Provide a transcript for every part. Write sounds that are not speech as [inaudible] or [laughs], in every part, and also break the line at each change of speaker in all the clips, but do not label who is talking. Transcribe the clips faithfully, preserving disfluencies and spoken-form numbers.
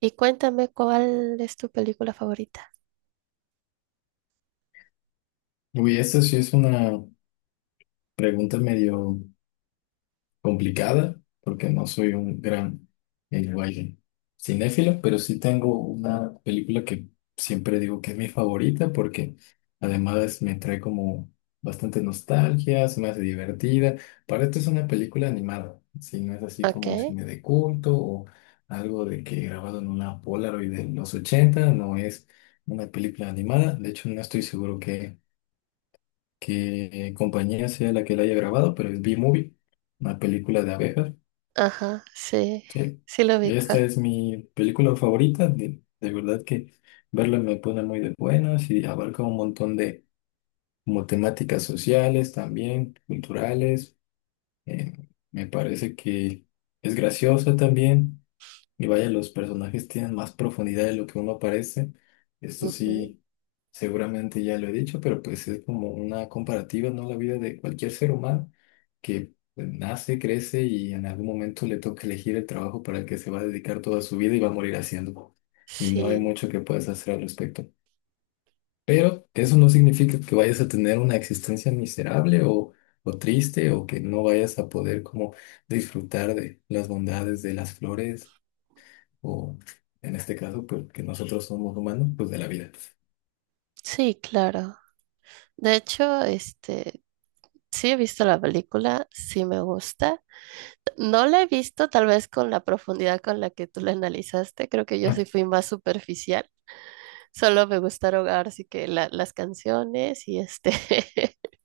Y cuéntame cuál es tu película favorita.
Uy, esta sí es una pregunta medio complicada, porque no soy un gran eh, vaya, cinéfilo, pero sí tengo una película que siempre digo que es mi favorita, porque además me trae como bastante nostalgia, se me hace divertida. Para esto es una película animada, si no es así
Ok.
como cine de culto o algo de que grabado en una Polaroid de los ochenta no es una película animada. De hecho, no estoy seguro qué compañía sea la que la haya grabado, pero es B-Movie, una película de abejas.
Ajá, sí,
Sí.
sí lo
Esta
ubica.
es mi película favorita, de, de verdad que verla me pone muy de buenas y abarca un montón de como temáticas sociales también, culturales. eh, Me parece que es graciosa también. Y vaya, los personajes tienen más profundidad de lo que uno parece. Esto
Ujú.
sí, seguramente ya lo he dicho, pero pues es como una comparativa, ¿no? La vida de cualquier ser humano que pues, nace, crece y en algún momento le toca elegir el trabajo para el que se va a dedicar toda su vida y va a morir haciendo. Y no hay
Sí,
mucho que puedas hacer al respecto. Pero eso no significa que vayas a tener una existencia miserable o, o triste o que no vayas a poder como disfrutar de las bondades de las flores o en este caso, pues que nosotros somos humanos, pues de la vida.
sí, claro. De hecho, este, sí he visto la película, sí me gusta. No la he visto tal vez con la profundidad con la que tú la analizaste, creo que yo
Ah,
sí fui más superficial. Solo me gustaron ahora sí que la- las canciones y este [laughs]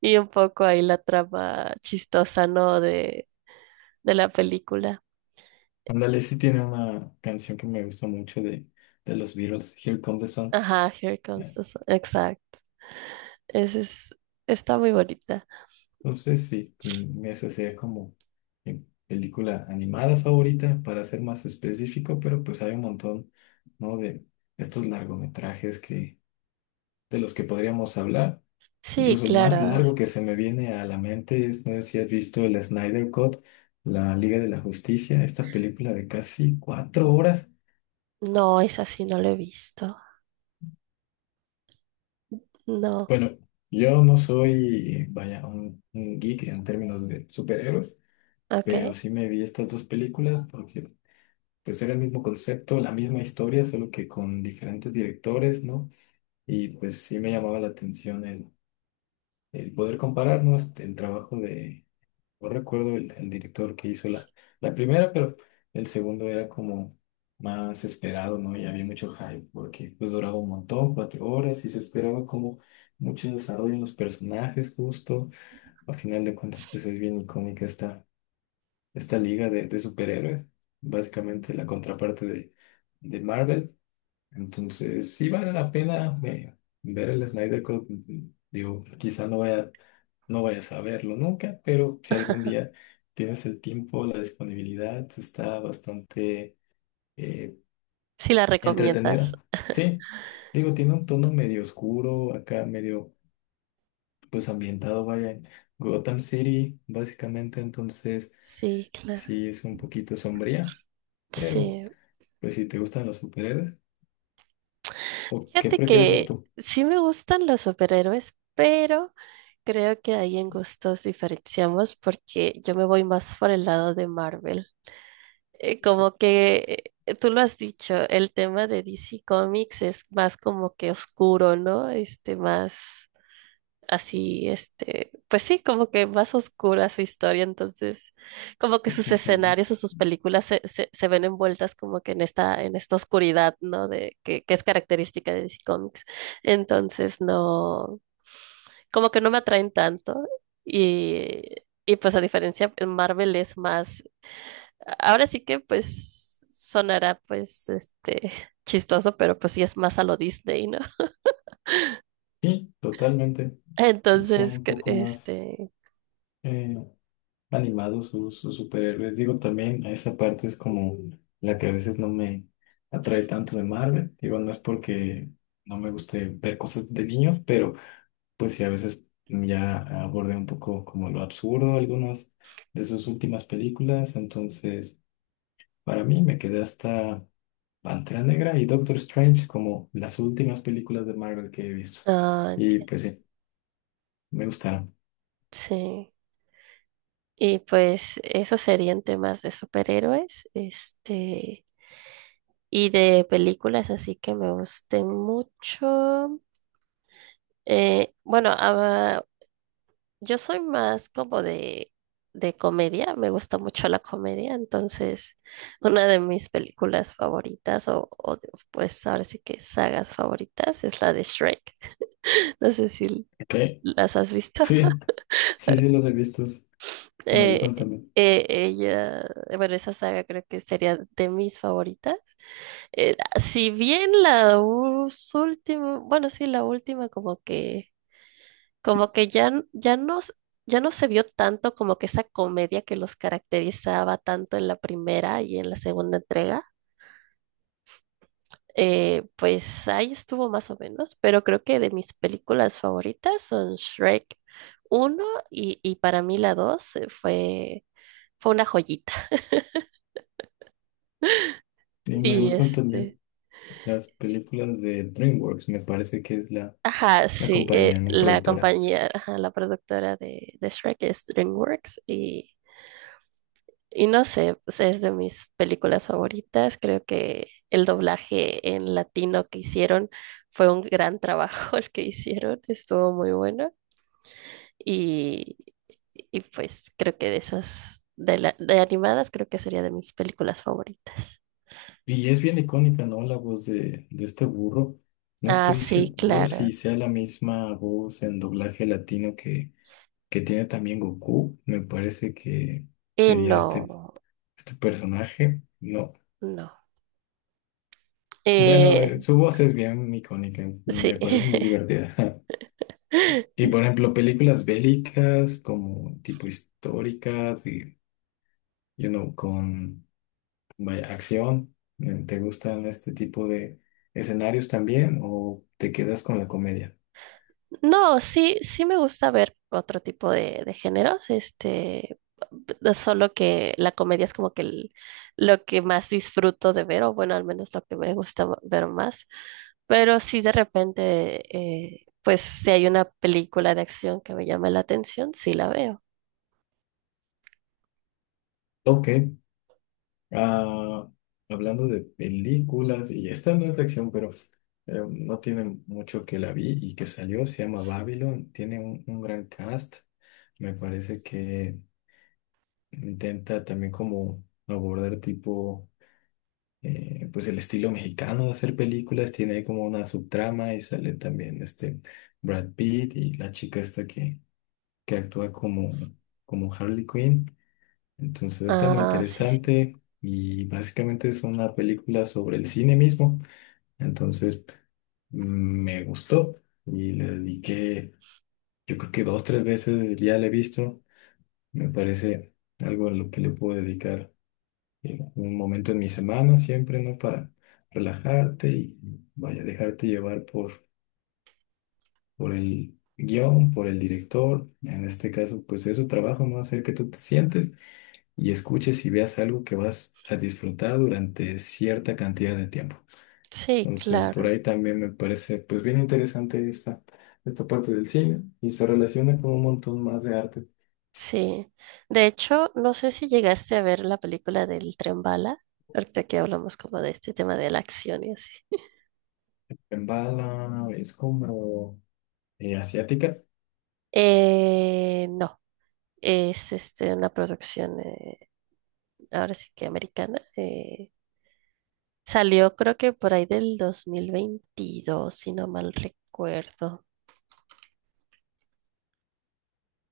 y un poco ahí la trama chistosa, ¿no? de de la película.
ándale, sí tiene una canción que me gusta mucho de, de los Beatles, Here Comes the Sun.
Ajá, Here Comes
Eh,
the Sun. Exacto. Ese es, está muy bonita.
Entonces, sí, mm, esa sería como mi película animada favorita, para ser más específico, pero pues hay un montón, ¿no? De estos largometrajes que, de los que podríamos hablar.
Sí,
Incluso el más
claro.
largo
Es...
que se me viene a la mente es, no sé si has visto el Snyder Cut, la Liga de la Justicia, esta película de casi cuatro horas.
No, esa sí no la he visto. No.
Bueno, yo no soy, vaya, un, un geek en términos de superhéroes, pero
Ok.
sí me vi estas dos películas porque pues era el mismo concepto, la misma historia, solo que con diferentes directores, ¿no? Y pues sí me llamaba la atención el, el poder comparar, ¿no? Este, el trabajo de no recuerdo el, el director que hizo la, la primera, pero el segundo era como más esperado, ¿no? Y había mucho hype porque pues duraba un montón, cuatro horas, y se esperaba como mucho desarrollo en los personajes justo. A final de cuentas, pues es bien icónica esta, esta liga de, de superhéroes, básicamente la contraparte de, de Marvel. Entonces, sí vale la pena eh, ver el Snyder Cut. Digo, quizá no vaya, no vayas a verlo nunca, pero si algún día
[laughs]
tienes el tiempo, la disponibilidad, está bastante eh,
Sí la recomiendas.
entretenida. Sí, digo, tiene un tono medio oscuro, acá medio pues ambientado, vaya, en Gotham City, básicamente. Entonces,
Sí, claro.
sí es un poquito sombría, pero
Sí.
pues si te gustan los superhéroes, ¿o qué
Fíjate
prefieres ver
que
tú?
sí me gustan los superhéroes, pero creo que ahí en gustos diferenciamos porque yo me voy más por el lado de Marvel. Eh, como que eh, tú lo has dicho, el tema de D C Comics es más como que oscuro, ¿no? Este, más así, este, pues sí, como que más oscura su historia. Entonces, como que
En
sus
general.
escenarios o sus películas se, se, se ven envueltas como que en esta, en esta oscuridad, ¿no? De, que, que es característica de D C Comics. Entonces, no, como que no me atraen tanto y... Y pues a diferencia, Marvel es más ahora sí que pues sonará pues este [laughs] chistoso, pero pues sí es más a lo Disney, ¿no? [laughs]
Sí, totalmente. Son
Entonces,
un
que-
poco más
este,
eh, animados sus, sus superhéroes. Digo, también esa parte es como la que a veces no me atrae tanto de Marvel. Digo, no es porque no me guste ver cosas de niños, pero pues sí, a veces ya abordé un poco como lo absurdo algunas de sus últimas películas. Entonces, para mí me quedé hasta Pantera Negra y Doctor Strange como las últimas películas de Marvel que he visto.
ah,
Y
entiendo,
pues sí, me gustaron.
sí. Y pues esos serían temas de superhéroes, este, y de películas así que me gusten mucho. Eh, bueno, ah, Yo soy más como de, de comedia, me gusta mucho la comedia. Entonces, una de mis películas favoritas o, o de- pues ahora sí que sagas favoritas es la de Shrek. [laughs] No sé si
Ok,
las has visto.
sí,
[laughs]
sí, sí, los he visto. Me
Eh,
gustan también.
eh, ella, bueno, esa saga creo que sería de mis favoritas. Eh, si bien la última, bueno, sí, la última como que... Como que ya, n- ya no, s- ya no se vio tanto como que esa comedia que los caracterizaba tanto en la primera y en la segunda entrega. Eh, pues ahí estuvo más o menos, pero creo que de mis películas favoritas son Shrek uno y, y para mí la dos eh, fue, fue una joyita. [laughs]
Sí, me
Y
gustan
este,
también las películas de DreamWorks. Me parece que es la,
ajá,
la
sí, eh,
compañía, no
la
productora.
compañía, ajá, la productora de, de Shrek es DreamWorks. y Y no sé, o sea, es de mis películas favoritas. Creo que el doblaje en latino que hicieron fue un gran trabajo [laughs] el que hicieron, estuvo muy bueno. Y, y pues creo que de esas, de, la- de animadas, creo que sería de mis películas favoritas.
Y es bien icónica, ¿no? La voz de, de este burro. No
Ah,
estoy
sí,
seguro
claro.
si sea la misma voz en doblaje latino que, que tiene también Goku. Me parece que
Eh,
sería este,
no,
este personaje. No.
no.
Bueno, eh,
Eh,
su voz es bien icónica.
sí.
Me parece muy divertida. [laughs] Y
[laughs]
por ejemplo, películas bélicas como tipo históricas y, you know, con vaya, acción, eh, ¿te gustan este tipo de escenarios también o te quedas con la comedia?
No, sí, sí me gusta ver otro tipo de, de géneros. Este, p- solo que la comedia es como que el- lo que más disfruto de ver, o bueno, al menos lo que me gusta ma- ver más. Pero sí de repente, eh, pues si hay una película de acción que me llame la atención, sí la veo.
Ok, ah, hablando de películas, y esta no es de acción, pero eh, no tiene mucho que la vi y que salió, se llama Babylon, tiene un, un gran cast, me parece que intenta también como abordar tipo eh, pues el estilo mexicano de hacer películas tiene como una subtrama y sale también este Brad Pitt y la chica esta que, que actúa como, como Harley Quinn. Entonces está muy
Ah, sí, sí,
interesante y básicamente es una película sobre el cine mismo. Entonces mm, me gustó y le dediqué, yo creo que dos, tres veces ya la he visto. Me parece algo a lo que le puedo dedicar eh, un momento en mi semana siempre, ¿no? Para relajarte y, vaya, dejarte llevar por, por el guión, por el director. En este caso, pues es su trabajo, ¿no? Hacer que tú te sientes y escuches y veas algo que vas a disfrutar durante cierta cantidad de tiempo.
sí,
Entonces, por
claro,
ahí también me parece, pues, bien interesante esta, esta parte del cine y se relaciona con un montón más de arte.
sí. De hecho, no sé si llegaste a ver la película del Tren Bala, ahorita que hablamos como de este tema de la acción y así.
En bala es como eh, asiática.
Eh, no. Es este, una producción, eh, ahora sí que americana. Eh, salió creo que por ahí del dos mil veintidós si no mal recuerdo.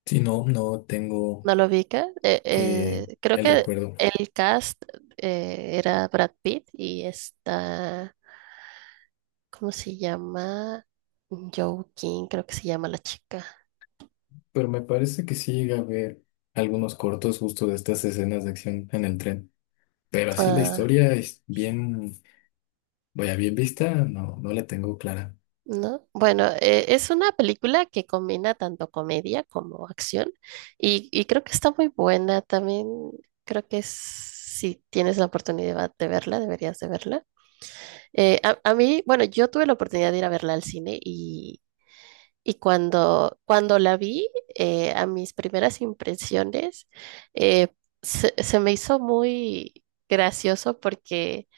Si no, no tengo
¿No lo ubica? Eh,
eh,
eh, creo
el
que
recuerdo.
el cast eh, era Brad Pitt y está, ¿cómo se llama? Joaquin, creo que se llama la chica.
Pero me parece que sí llega a ver algunos cortos justo de estas escenas de acción en el tren. Pero así la
Ah.
historia es bien, vaya, bien vista, no, no la tengo clara.
¿No? Bueno, eh, es una película que combina tanto comedia como acción y, y creo que está muy buena. También creo que es- si tienes la oportunidad de verla, deberías de verla. Eh, a, a mí, bueno, yo tuve la oportunidad de ir a verla al cine y, y cuando, cuando la vi, eh, a mis primeras impresiones, eh, se, se me hizo muy gracioso porque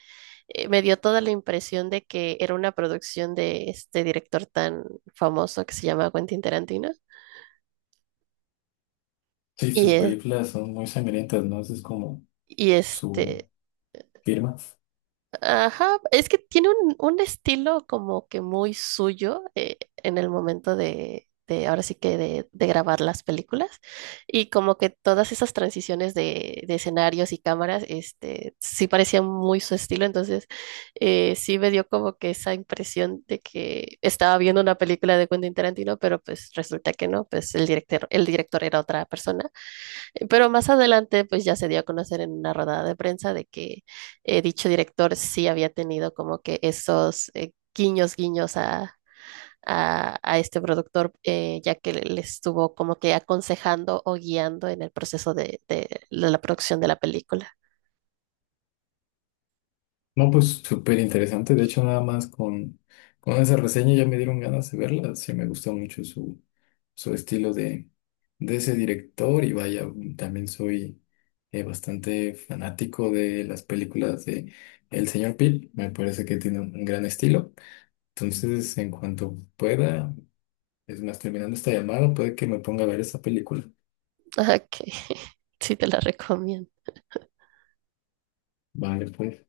eh, me dio toda la impresión de que era una producción de este director tan famoso que se llama Quentin Tarantino.
Sí,
Y,
sus
eh,
películas son muy sangrientas, ¿no? Esa es como
y
su
este,
firma.
Ajá, es que tiene un, un estilo como que muy suyo eh, en el momento de, de ahora sí que de, de grabar las películas y como que todas esas transiciones de, de escenarios y cámaras. Este, sí parecía muy su estilo, entonces eh, sí me dio como que esa impresión de que estaba viendo una película de Quentin Tarantino, pero pues resulta que no, pues el director, el director era otra persona, pero más adelante, pues ya se dio a conocer en una rodada de prensa de que eh, dicho director sí había tenido como que esos eh, guiños, guiños a, a, a este productor, eh, ya que le le estuvo como que aconsejando o guiando en el proceso de, de la producción de la película.
No, pues súper interesante. De hecho, nada más con, con esa reseña ya me dieron ganas de verla. Sí, me gustó mucho su, su estilo de, de ese director. Y vaya, también soy eh, bastante fanático de las películas de El Señor Pil. Me parece que tiene un gran estilo. Entonces, en cuanto pueda, es más, terminando esta llamada, puede que me ponga a ver esa película.
[laughs] Ok, [laughs] sí te la recomiendo.
Vale, pues.